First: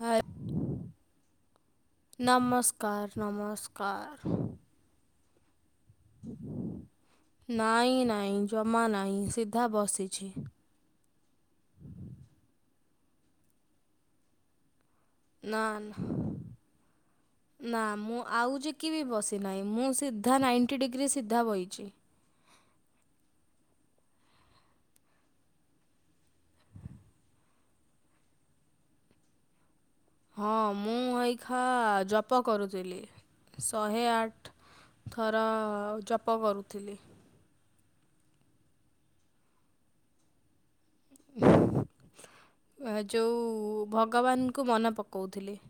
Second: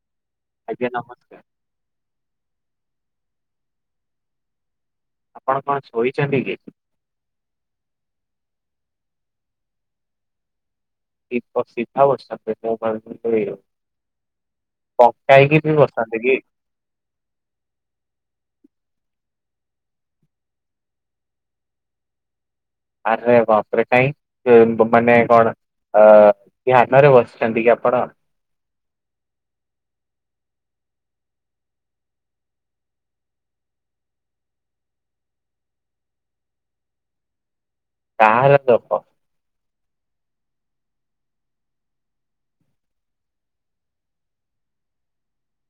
ର ଆଜ୍ଞା ନମସ୍କାର। ନମସ୍କାର। ନମସ୍କାର। ଆପଣ କଣ? ଶୋଇଛନ୍ତି କି? ନାଇଁ ନାଇ। ନାଇ ଜମା ନାହିଁ ସିଧା ବସିଛି। [unintelligible] ହେଇକି ନା ବି ବସିଛନ୍ତି କି? ନା ମୁଁ ଆଉ କିବି ବସିନାହିଁ ମୁଁ ସିଧା ନାଇଣ୍ଟି ଡିଗ୍ରୀ ସିଧା ବହିଛି। ଆରେ ବାପରେ କାଇଁ ମାନେ କଣ? ଧ୍ୟାନରେ ବସିଛନ୍ତି କି ଆପଣ? ହଁ ମୁଁ ଏଇଖା ଜପ କରୁଥିଲି ଶହେ ଆଠ ଥର ଜପ କରୁଥିଲି। କାଲ ଦପ ଯୋଉ ଭଗବାନଙ୍କୁ ମନେ ପକାଉଥିଲେ।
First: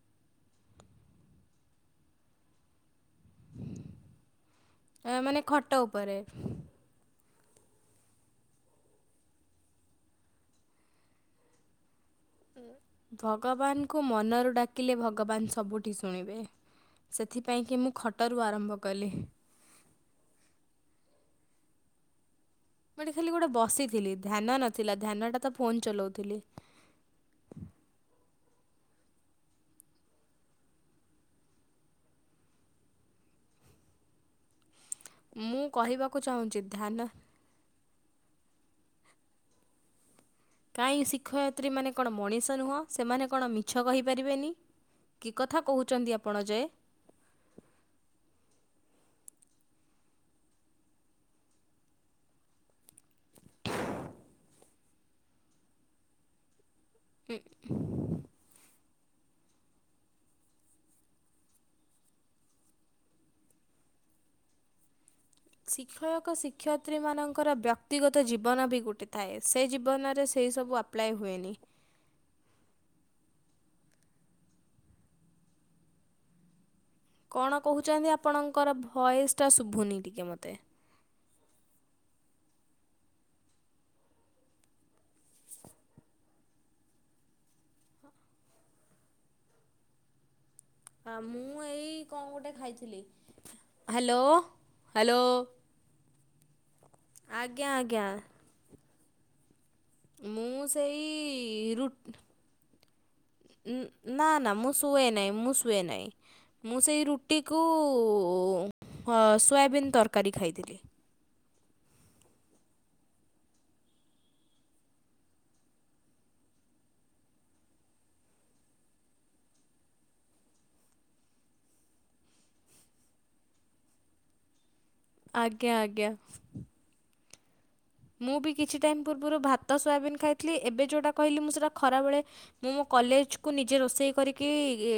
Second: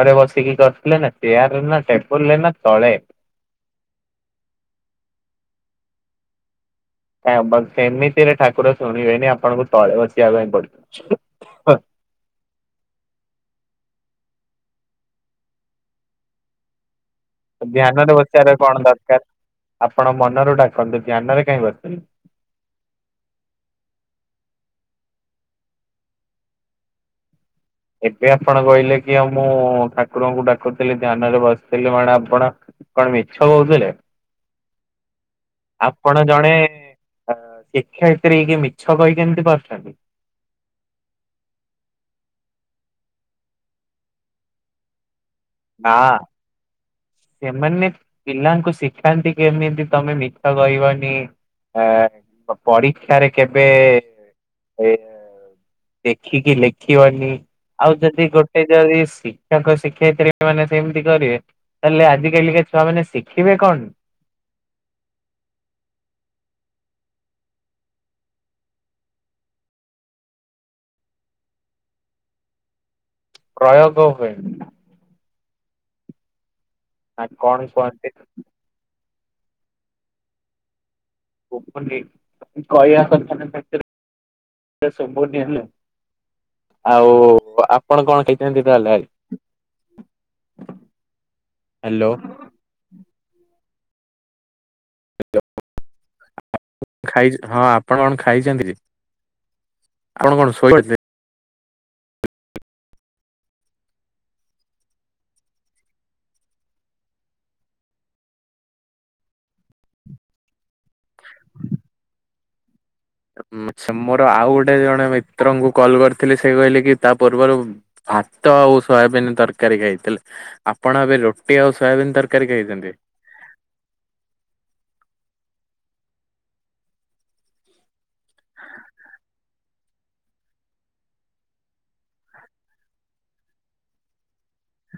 ଆରେ ବସିକି କରିଥିଲେ ନା ଚେୟାର ନା ଟେବୁଲ ରେ ନା ତଳେ ଆ ମାନେ ଖଟ ଉପରେ ସେମିତିରେ ଠାକୁର ଶୁଣିବେନି ଆପଣଙ୍କୁ ତଳେ ବସିବା ପାଇଁ ପଡିବ। ହଁ। ଭଗବାନଙ୍କୁ ମନରୁ ଡାକିଲେ ଭଗବାନ ସବୁଠି ଶୁଣିବେ ସେଥିପାଇଁକି ମୁଁ ଧ୍ୟାନରେ ଖଟରୁ ବସିବାର ଆରମ୍ଭ କଣ କଲି। ଦରକାର ଆପଣ ମନରୁ ଡାକନ୍ତୁ ଧ୍ୟାନରେ କାଇଁ ବସି ଗୋଟେ ଖାଲି ଗୋଟେ ବସିଥିଲି ଧ୍ୟାନ ନଥିଲା ଧ୍ୟାନଟା ତ ଫୋନ ଚଲାଉଥିଲି। ହ ଏବେ ଆପଣ କହିଲେ କି ଆଉ ମୁଁ ଠାକୁରଙ୍କୁ ଡାକୁଥିଲି ଧ୍ୟାନ ରେ ବସିଥିଲି ମାନେ ଆପଣ? କଣ ମିଛ କହୁଥିଲେ? ମୁଁ କହିବାକୁ ଆପଣ ଜଣେ ଚାହୁଁଛି ଧ୍ୟାନ ଶିକ୍ଷୟିତ୍ରୀ କି? ଛ କହି କେମିତି ପାରୁଛନ୍ତି। କାହିଁ ଶିକ୍ଷୟତ୍ରୀ ମାନେ କଣ ମଣିଷ ନୁହଁ ସେମାନେ କଣ ମିଛ କହିପାରିବେନି? କି କଥା ନା କହୁଛନ୍ତି ଆପଣ ଯେ? ସେମାନେ ପିଲାଙ୍କୁ ଶିଖାନ୍ତି ଏମିତି ତମେ ମିଛ କହିବନି। ଆ ପରୀକ୍ଷାରେ କେବେ ଏ ଦେଖିକି ଲେ ଖିବନି ଆଉ ଯଦି ଗୋଟେ ଯଦି ଶିକ୍ଷକ ଶିକ୍ଷୟିତ୍ରୀ ମାନେ ସେମିତି କରିବେ ତାହେଲେ ଆଜ କାଲିକା ଛୁଆ ମାନେ ଶିଖିବେ କଣ? ଶିକ୍ଷକ ଶିକ୍ଷୟତ୍ରୀ ମାନଙ୍କର ବ୍ୟକ୍ତିଗତ ଜୀବନ ବି ଗୋଟେ ଥାଏ ସେ ଜୀବନରେ ସେ ସେ ସବୁ ଆପ୍ଲାଏ ହୁଏନି କ୍ରୟୋଗ ହୁଏନି। ନା କଣ କୁହନ୍ତି କହୁଛନ୍ତି ଆପଣଙ୍କର ଭଏସ ଟା ଶୁଭୁନି ଟିକେ ମୋତେ। ଶୁଭୁନି କଇବା କଥା ନା ନାଇ ତେବେ ଦସ ଶୁଭୁନି [unintelligible] ଆଉ ଆପଣ କଣ ଖାଇଛନ୍ତି ତାହେଲେ ଆଗ ହ ମୁଁ ଏଇ କଣ ଗୋଟେ ଖାଇଥିଲି ହ୍ୟାଲୋ। ହ୍ୟାଲୋ। [unintelligible] ଆଜ୍ଞା ହଁ ଆପଣ ଆଜ୍ଞା କଣ ଖାଇଛନ୍ତି କି? ଆପଣ କଣ ମୁଁ ଶୋଇପଡିଥିଲେ? ସେଇ ରୁଟ ନା ନା ମୁଁ ସୁଏ ନାଇ ମୁଁ ସୁଏ ନାଇ। ମୁଁ ସେଇ ରୁଟିକୁ ହଁ ସୋୟାବିନ୍ ତରକାରୀ ଖାଇଥିଲି। ଅଁ ମ ସ ମୋର ଆଉ ଗୋଟେ ଜଣେ ମିତ୍ରଙ୍କୁ କଲ କରିଥିଲି ସେ କହିଲେ କି ତା ପୂର୍ବରୁ ଭାତ ଆଉ ସୋୟାବିନ୍ ତରକାରୀ ଖାଇଥିଲେ ଆପଣ ଏବେ ରୁଟି ଆଉ ସୋୟାବିନ୍ ତରକାରୀ ଖାଇଛନ୍ତି? ଆଜ୍ଞା ଆଜ୍ଞା। ମୁଁ ବି କିଛି ଟାଇମ ପୂର୍ବରୁ ଭାତ ସୋୟାବିନ୍ ଖାଇଥିଲି ଏବେ ଯୋଉଟା କହିଲି ମୁଁ ସେଟା ଖରାବେଳେ ମୁଁ ମୋ କଲେଜକୁ ନିଜେ ରୋଷେଇ କରିକି ଇ-ଇ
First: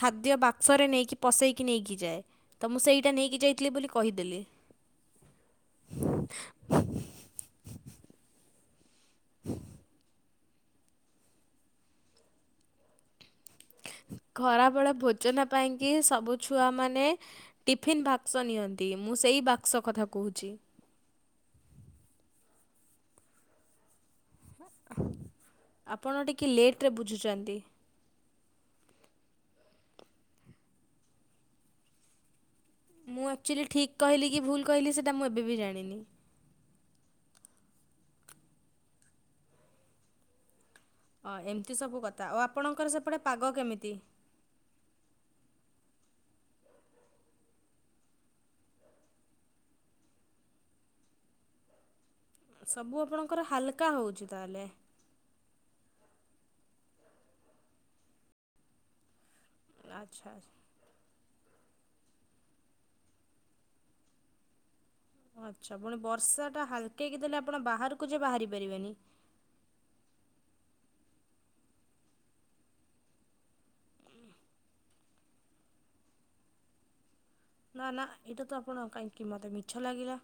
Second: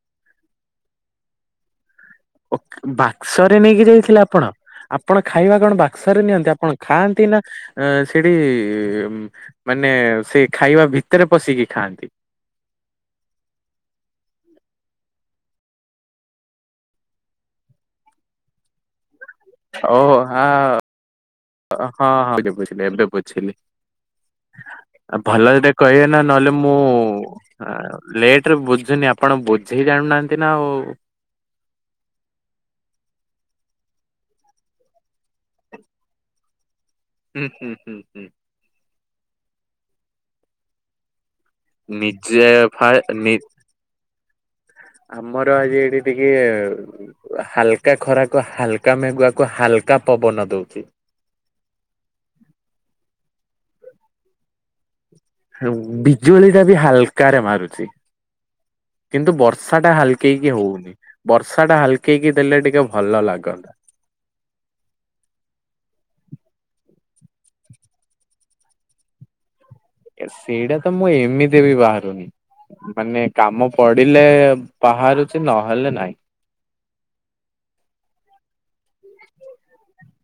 ଖାଦ୍ୟ ବାକ୍ସରେ ନେଇକି ପସେଇକି ନେଇକି ଯାଏ। ଓ ତ ମୁଁ ସେଇଟା ବାକ୍ସରେ ଯାଇଥିଲି ନେଇକି ବୋଲି ଯାଇଥିଲେ କହିଦେଲି। ଆପଣ? ଆପଣ ଖାଇବା କଣ ବାକ୍ସ ରେ ନିଅନ୍ତି ଆପଣ ଖାଆନ୍ତି ନା ଅଁ ଅଁ ସେଠି ଇ-ଇ ମାନେ ସେ ଖାଇବା ଭିତରେ ପଶିକି ଖାଆନ୍ତି? ଖରା ବଳେ ଭୋଜନ ପାଇଁ କିି ସବୁ ଛୁଆ ମାନେ ଟିଫିିନ ବାକ୍ସ ନିଅନ୍ତି। ମୁଁ ସେଇ ବାକ୍ସ ଓ କଥା ହ କହୁଛି। ହଁ ହଁ ବେ ବୁଝିଲି ଏବେ ବୁଝିଲି। ହଁ ଆଁ ଭଲ ଏଟା କହିବେ ଆପଣ ନା ଟିକେ ନହେଲେ ମୁଁ ଲେଟ୍ରେ ବୁଝୁଛନ୍ତି। ଅଁ ଲେଟ ରେ ବୁଝୁନି ଆପଣ ଝେଇ ଜାଣୁ ନାହାନ୍ତି ନା ଆଉ ମୁଁ ଆକ୍ଚୁଆଲି ଠିକ୍ କହିଲି କି ଭୁଲ କହିଲି ସେଇଟା ମୁଁ ଏବେ ବି ଜାଣିନି। ହୁଁ ହୁଁ ହୁଁ ହୁଁ। ହଁ ଏମିତି ସବୁ କଥା ଆଉ ନିଜେ ଫା ଆପଣଙ୍କର ସେପଟେ ନି ପାଗ କେମିତି? ଆମର ଆଜି ଏଠି ଟିକେ ହାଲକା ଖରାକୁ ହାଲକା ମେଗୁଆକୁ ହାଲକା କା ପବନ ଦଉଛି। ସବୁ ଆପଣଙ୍କର ହାଲକା ହେଉଛି ତାହେଲେ। ବିଜୁଳି ଟା ବି ହାଲକାରେ ମାରୁଛି କିନ୍ତୁ ବଷ ବର୍ଷା ଟା ଆଚ୍ଛା ହାଲକେଇକି ହଉନି ବର ଷା ଟା ହାଲକେଇକି ଦେଲେ ଟିକେ ଭଲ ଲାଗନ୍ତା ଆଛା ପୁଣି ବର୍ଷା ଟା ହାଲକେକିି ଦେଲେ ଆପଣ ବାହାରକୁ ଯେ ବାହାରି ପାରିବେନି। ସେଇଟା ତ ମୁଁ ଏମିତି ବି ବାହାରୁନି। ମାନେ କାମ ପଡିଲେ ବାହାରୁଛି ନହେଲେ ନାଇଁ। ନା ନା ଏଇଟା ତ ଆପଣ କାହିଁକି ମତେ ମିଛ ଲାଗିଲା।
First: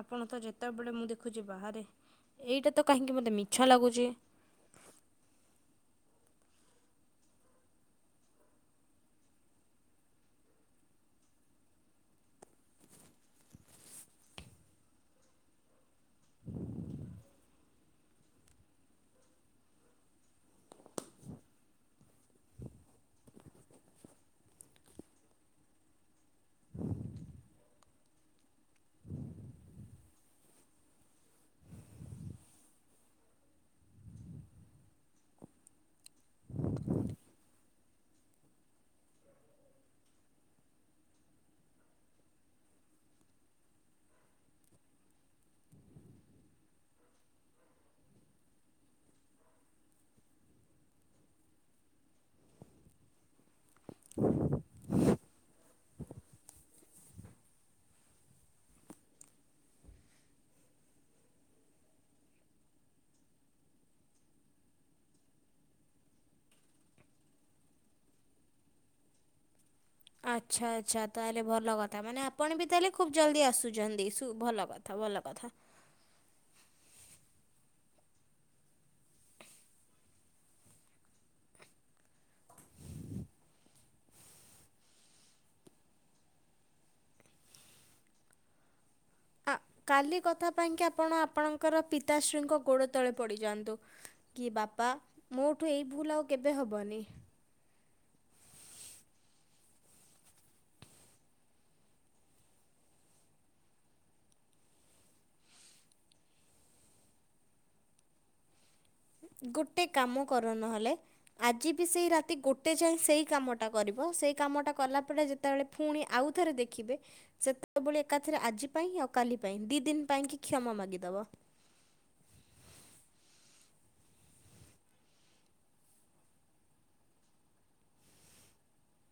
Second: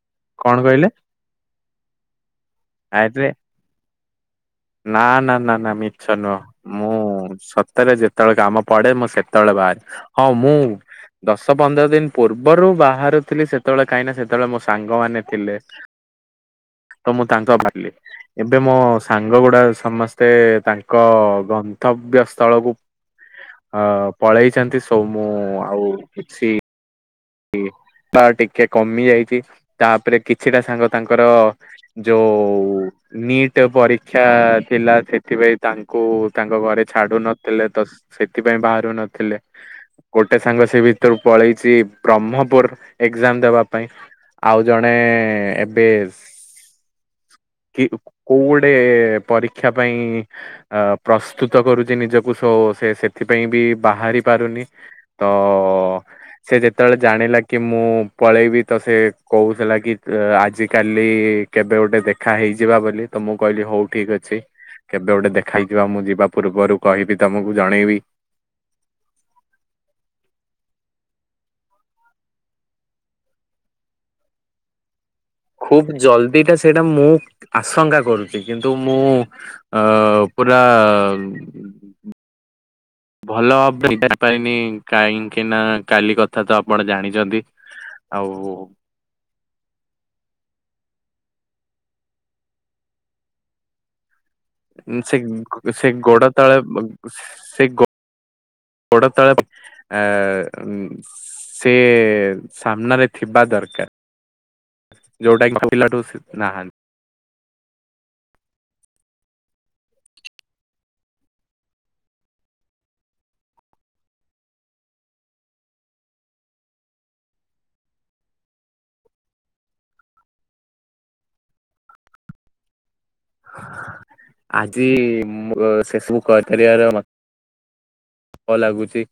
ଆପଣ ତ କଣ କହିଲେ ଯେତେବେଳେ ମୁଁ ଦେଖୁଛି ବାହାରେ ଏଇଟା ତ କାହିଁକି ଆରେ ମୋତେ ମିଛ ଲାଗୁଛି। ନା ନା ନା ନା ମିଛ ନୁହଁ ମୁଁ ହ ସତରେ ଯେତେବେଳେ କାମ ପଡେ ମୁଁ ସେତେବେଳେ ବାହାରେ ହଁ ମୁଁ ଦଶ ପନ୍ଦର ଦିନ ପୂର୍ବରୁ ବାହାରୁଥିଲି ସେତେବେଳେ କାହିଁକି ସେତେବେଳେ ମୋ ସାଙ୍ଗମାନେ ଥିଲେ। ତ ମୁଁ ତାଙ୍କ ବାହାରିଲି ଏବେ ମୋ ସାଙ୍ଗ ସାଙ୍ଗ ଗୁଡା ସମସ୍ତେ ତାଙ୍କ ଗନ୍ତବ୍ୟ ସ୍ଥଳକୁ ଅ ପଳେଇଛନ୍ତି ସଉ ମୁଁ ଆଉ କିଛି ତ ଟିକେ କମି ଯାଇଛି ତାପରେ କିଛିଟା ସାଙ୍ଗ ତାଙ୍କର ଯଉ ନିଟ୍ ପରୀକ୍ଷା ଥିଲା ସେଥିପାଇଁ ତାଙ୍କୁ ତାଙ୍କ ଘରେ ଛାଡୁ ନଥିଲେ ତ ସେ ସେଥିପାଇଁ ବାହାରୁ ନଥିଲେ, ଗୋଟେ ସାଙ୍ଗ ସେ ଭିତରୁ ପଳେଇଛି ବ୍ରହ୍ମପୁର ଏକ୍ଜାମ ଦେବା ପାଇଁ। ଆଉ ଜଣେ ଏବେ କି କୋଉ ଗୋଟେ ପରୀକ୍ଷା ପାଇଁ ଅ ପ୍ରସ୍ତୁତ କରୁଛି ନିଜକୁ ସୋ ସେ ସେଥିପାଇଁ ବି ବାହାରି ପାରୁନି, ତ ସେ ଯେ ଯେତେବେଳେ ଜାଣିଲା କି ମୁଁ ପଳେଇବି ତ ସେ କହୁଥିଲା କି ଆଜିକାଲି କେବେ ଗୋଟେ ଦେଖା ହେଇଯିବା ବୋଲି ତ ମୁଁ କହିଲି ହଉ ଠିକ ଅଛି। କେବେ ଗୋଟେ ଦେଖ ହେଇଯିବା, ମୁଁ ଯିବା ପୂର୍ବରୁ କହିବି ତମକୁ ଜଣେଇବି। ଆଚ୍ଛା ଆଚ୍ଛା ତାହେଲେ ଭଲ କଥା ମାନେ ଆପଣ ବି ତାହେଲେ ଖୁବ ଜଲ୍ଦି ଆସୁଛନ୍ତି ଶୁ ଭଲ କଥା ଭଲ କଥା। ଖୁବ ଜଲ୍ଦିଟା ସେ ଏଇଟା ମୁଁ ଆଶଙ୍କା କରୁଛି କିନ୍ତୁ ମୁଁ -ଅ- ପୁରା [inaudible] ଭଲ [inaudible] କାହିଁକି ନା କାଲି କଥା ତ ଆପଣ ଜାଣିଛନ୍ତି। ଆଉ ଆ କାଲି କଥା ପାଇଁକି ଆପଣ ଆପଣଙ୍କର ପିତାଶ୍ରୀଙ୍କ ଗୋଡ଼ ତଳେ ପଡ଼ିଯାଆନ୍ତୁ। କି ବାପା ମୋଠୁ ଏଇ ଭୁଲ ଆଉ ସେ-ସେ-ଗୋଡ କେବେ ତଳେ ପ ହବନି। ସେ ଗୋ ଗୋଡ ତଳେ ଆ-ସେ-ସାମ୍ନାରେ ଥିବା ଦରକାର। ଯୋଉଟା କି ପିଲାଠୁ ଶିଖୁନାହ ଗୋଟେ କାମ କର, ନହେଲେ ଆଜି ବି ସେଇ ରାତି ଗୋଟେ ଯାଏ ସେଇ କାମଟା କରିବ, ସେଇ କାମଟା କଲା ପରେ, ଯେତେବେଳେ ପୁଣି ଆଉ ଉଥରେ ଦେଖିବେ, ସେତେବେଳେ ଏକାଥରେ ଆଜି ପାଇଁ, ଆଉ କାଲି ପାଇଁ, ଦି ଦିନ ପାଇଁ କି କ୍ଷମା ମାଗିଦବ। [inaudible] ଆଜି ସେସବୁ କରି ପାରିବାର ଭ ଲାଗୁଛି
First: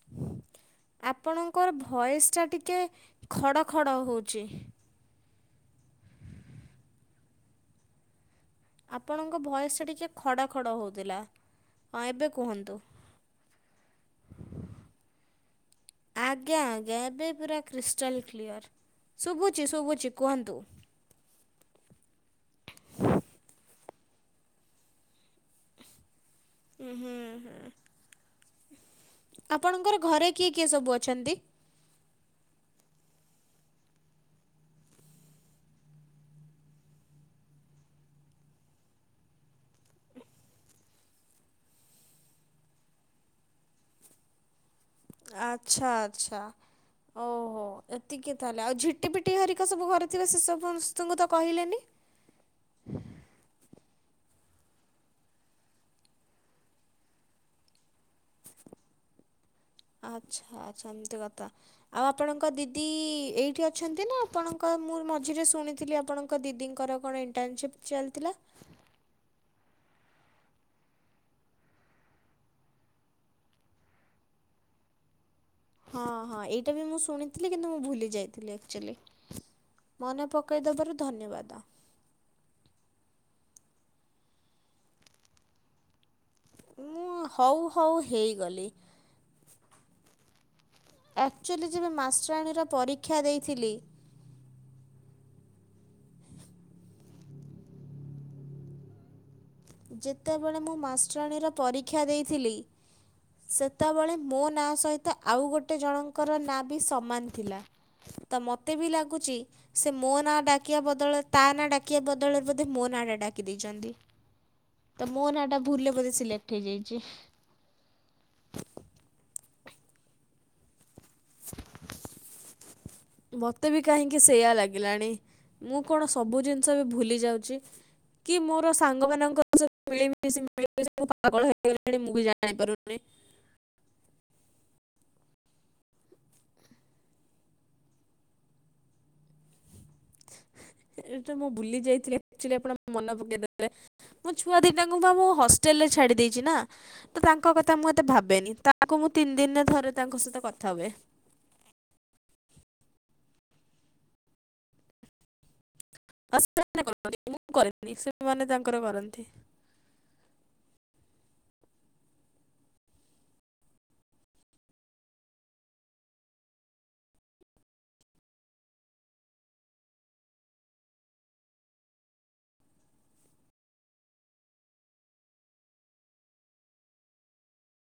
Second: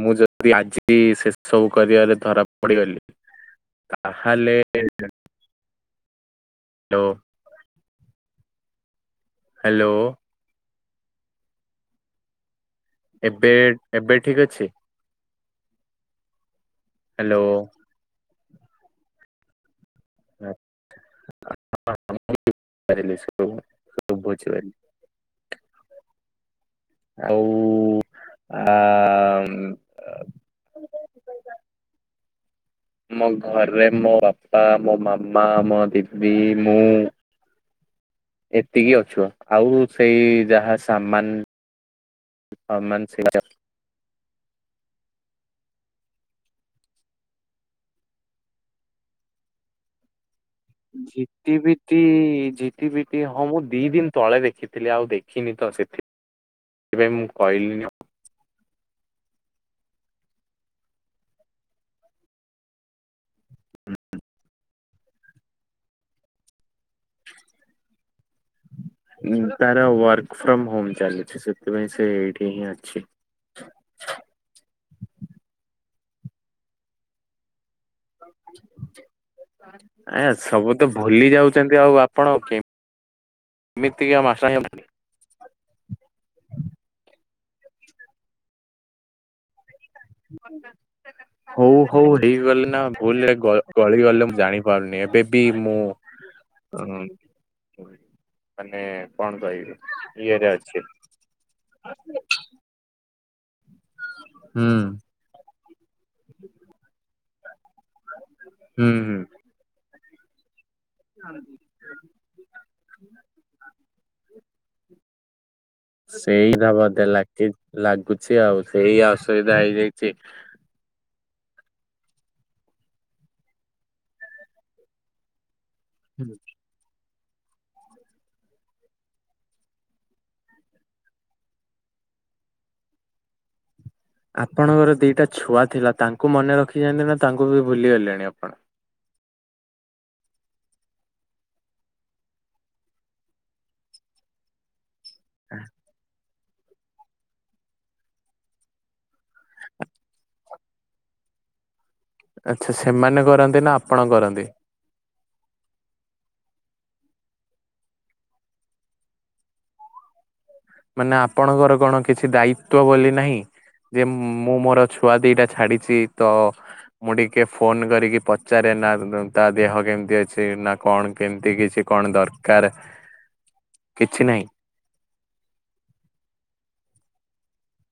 ମୁଁ ଯଦି ଆଜି ସେ ସବୁ ଆପଣଙ୍କର କରିବାରେ ଧରା ଭଏସଟା ଟିକେ ପଡିଗଲି, ଖଡ଼ ଖଡ଼ ତାହେଲେ [inaudible] [inaudible] [unintelligible] ଆପଣଙ୍କ ଭୟସ ହ୍ୟାଲୋ ଟିକିେ ଖଡ଼ ଖଡ଼ ହଉଥିଲା, ହଁ ଏବେ କୁହନ୍ତୁ। ଏବେ, ଏବେ ଠିକ ଅଛି? ଆଜ୍ଞା, ଆଜ୍ଞା, ଏବେ ହ୍ୟାଲୋ। ପୁରା କ୍ରିଷ୍ଟାଲ କ୍ଲିଅର, ଶୁଭୁଛି ଶୁଭୁ [inaudible] [unintelligible] ଅଛି ବା ହ ହୁଁ ହ ଆ ଆପଣଙ୍କର ଘରେ କିଏ କିଏ ସବୁ ଅଛନ୍ତି? ମୋ ଘରେ ମୋ ବାପା, ମୋ ମାମା, ମୋ ଦିଦି, ମୁଁ। ଏତିକି ଅଛୁ, ଆଉ ସେଇ ଯାହା ସାମାନ ସାମନ୍ ସେଇ ଅଛନ୍ତୀ। ଆଚ୍ଛା, ଆଚ୍ଛା। ଓହୋ, ଏତିକି ତାହେଲେ, ଆଉ ଝିଟିପିଟି ହରିକା ସବୁ ଘରେ ଥିବେ ସେସବୁ ଝିଟିପିଟି ଝିଟିପିଟି, ହଁ ମୁଁ ଦି ଦିନ ତଳେ ଦେଖି ଦେଖିଥିଲି, ଆଉ ଦେଖିନି ତ, ସେଥି-ସେଥିପାଇଁ ମୁଁ କହିଲିନି ଆଉ। ଆଚ୍ଛା ଆଚ୍ଛା, ଏମିତି କଥା, ଆଉ ଆପଣଙ୍କ ଦିଦି ଏଇଠି ଅଛନ୍ତି ନା ଆପଣଙ୍କ ମୁଁ ମଝିରେ ଶୁଣିଥିଲି, ଆପଣଙ୍କ ଦିଦିଙ୍କର କଣ ଇଣ୍ଟର୍ନସିପ୍ ଚାଲିଥିଲା? ତାର ୱାର୍କ ଫ୍ରମ୍‌ ହୋମ୍‌ ଚାଲିଛି, ସେଥିପାଇଁ ସେ ଏଇଠି ହିଁ ଅଛି। [inaudible] ହଁ ହଁ ଏଇଟା ବି ମୁଁ ଶୁଣିଥିଲି। କିନ୍ତୁ ମୁଁ ଭୁଲି ଯାଇଥିଲି ଆକ୍ଚୁଆଲି। ମନେ ଆଜ୍ଞା ସବୁ ତ ପକାଇଦେବାରୁ ଭୁଲି ଧନ୍ୟବାଦ। ଯାଉଚନ୍ତି ଆଉ ଆପଣ ଆ କେମତି? ଏମିତିକା [unintelligible] ମୁଁ ହଉ ହଉ ହେଇଗଲି। [unintelligible] ଏଫ୍ ହଉ ହଉ ହେଇଗଲି ନା ଭୁଲରେ ଦେଇଥିଲି ଗ-ଗଳିଗଲେ ମୁଁ ଜାଣିପାରୁନି ଏବେ ବି ମୁଁ। ହଁ ମାନେ କଣ କହିବି? ଇଏରେ ଯେତେବେଳେ ମୁଁ ଅଛି ମାଷ୍ଟରାଣୀର ପରୀକ୍ଷା ଦେଇଥିଲି। ସେ ତବେଳେ ମୋ ନାଁ ହୁଁ ସହିତ ଆଉ ଗୋଟେ ଜଣଙ୍କର ନାଁ ବି ସମାନ ଥିଲା। ତ ମୋତେ ବି ହୁଁ ହୁଁ। ଲାଗୁଛି ସେ ମୋ ନାଁ ଡା କିବା ବଦଳରେ ତା ନାଁ ଡାକିବା ବଦଳରେ ବୋଧେ ମୋ ନାଁଟା ଡାକି ଦେଇଚନ୍ତି। ତ ମୋ ନାଁଟା ସିଲେକ୍ଟ ସେଇ ତ ହେଇଯାଇଛି। ବଧେ ଲାଗି ଲାଗୁଛି ଆଉ ସେଇ ଅସୁବିଧା ହେଇଯାଇଚି। ମତେ ବି କାହିଁକି ସେଇୟା ଲାଗିଲାଣି। ମୁଁ କଣ ସବୁ ଜିନିଷ ବି ଭୁଲି ଯାଉଚି କି ମୋର ସାଙ୍ଗ ମାନଙ୍କ ସ ମିଳିମିଶି [unintelligible] ପାଗଳ ହେଇଗଲିଣି ମୁଁ ବି ଜାଣି ପାରୁନି। ଆପଣଙ୍କର ଦିଟା ଛୁଆ ଥିଲା ତାଙ୍କୁ ମନେ ରଖିଚନ୍ତି ନା ତାଙ୍କୁ ବି ଭୁଲିଗଲେଣି ଆପଣ? ଏଇଟା ମୁଁ ଭୁଲି ଯାଇଥିଲି ଆକଚୁଲି ଆପଣ ମନ ପକେଇଦେଲେ ମୋ ଛୁଆ ଦିଟା କୁ ମୁଁ ପା ମୋ ହଷ୍ଟେଲ ରେ ଛାଡ଼ି ଦେଇଚି ନା ତ ତାଙ୍କ କଥା ମୁଁ ଏତେ ଭାବେନି ତାଙ୍କୁ ମୁଁ ତିନି ଦିନ ଥରେ ତାଙ୍କ ସହିତ କଥା ହୁଏ। ଆଛା ସେମାନେ କରନ୍ତି ନା ଆପଣ କରନ୍ତି? ସେମାନେ କରନ୍ତି ମୁଁ କରେନି ସେମାନେ ତାଙ୍କର କରନ୍ତି। ମାନେ ଆପଣଙ୍କର କଣ କିଛି ଦାୟିତ୍ୱ ବୋଲି ନାହିଁ? ଯେ ମୁଁ ମୋର ଛୁଆ ଦିଟା ଛାଡିଚି ତ ମୁଁ ଟିକେ ଫୋନ କରିକି ପଚାରେ? ନା ତା ଦେହ କେମିତି ଅଛି ନା କଣ କେମିତି କିଛି କଣ ଦରକାର। କିଛି ନାହିଁ।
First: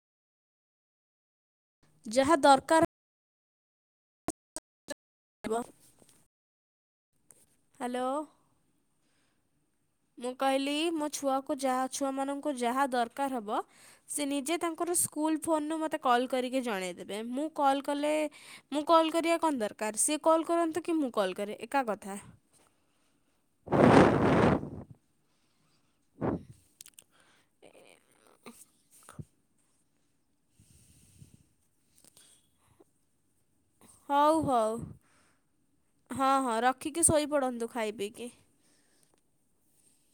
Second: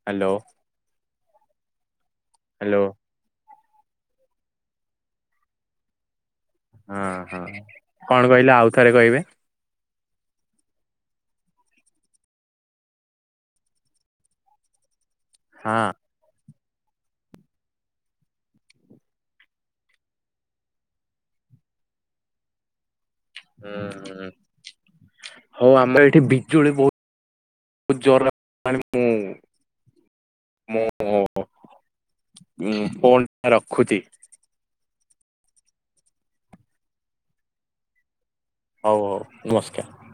ହାଲୋ। ଯାହା ଦରକାର [unintelligible] ହଁ ହଁ ହ୍ୟାଲୋ କଣ କହିଲ ଆଉ ଥରେ କହିବେ? ମୁଁ କହିଲି ମୋ ଛୁଆକୁ ଛୁଆମାନଙ୍କୁ ଯାହା ଦରକାର ହବ ସେ ନିଜେ ତାଙ୍କର ସ୍କୁଲ୍ ଫୋନରୁୁ ହଁ। ମୋତେ କଲ୍ କରି କି ଜଣେଇଦବେ ମୁଁ କଲ୍ କଲେ ମୁଁ କଲ୍ କରିବା କଣ ଦରକାର ସିଏ କଲ୍ କରନ୍ତୁ କି ମୁଁ କଲ୍ କରେ ଏକା କଥା। ହଁ ହଁ ହଉ ଆମର ଏଠି ବିଜୁଳି ବହୁ ଜୋର [unintelligible] ମାନେ ମୁଁ ମୁଁ ଉ ପୋ ହଉ ହଉ ହଁ ହଁ ରଖିକି ଶୋଇପଡ଼ନ୍ତୁ ଖାଇ ପିଇକି। ହଉ ହଉ ନମସ୍କାର।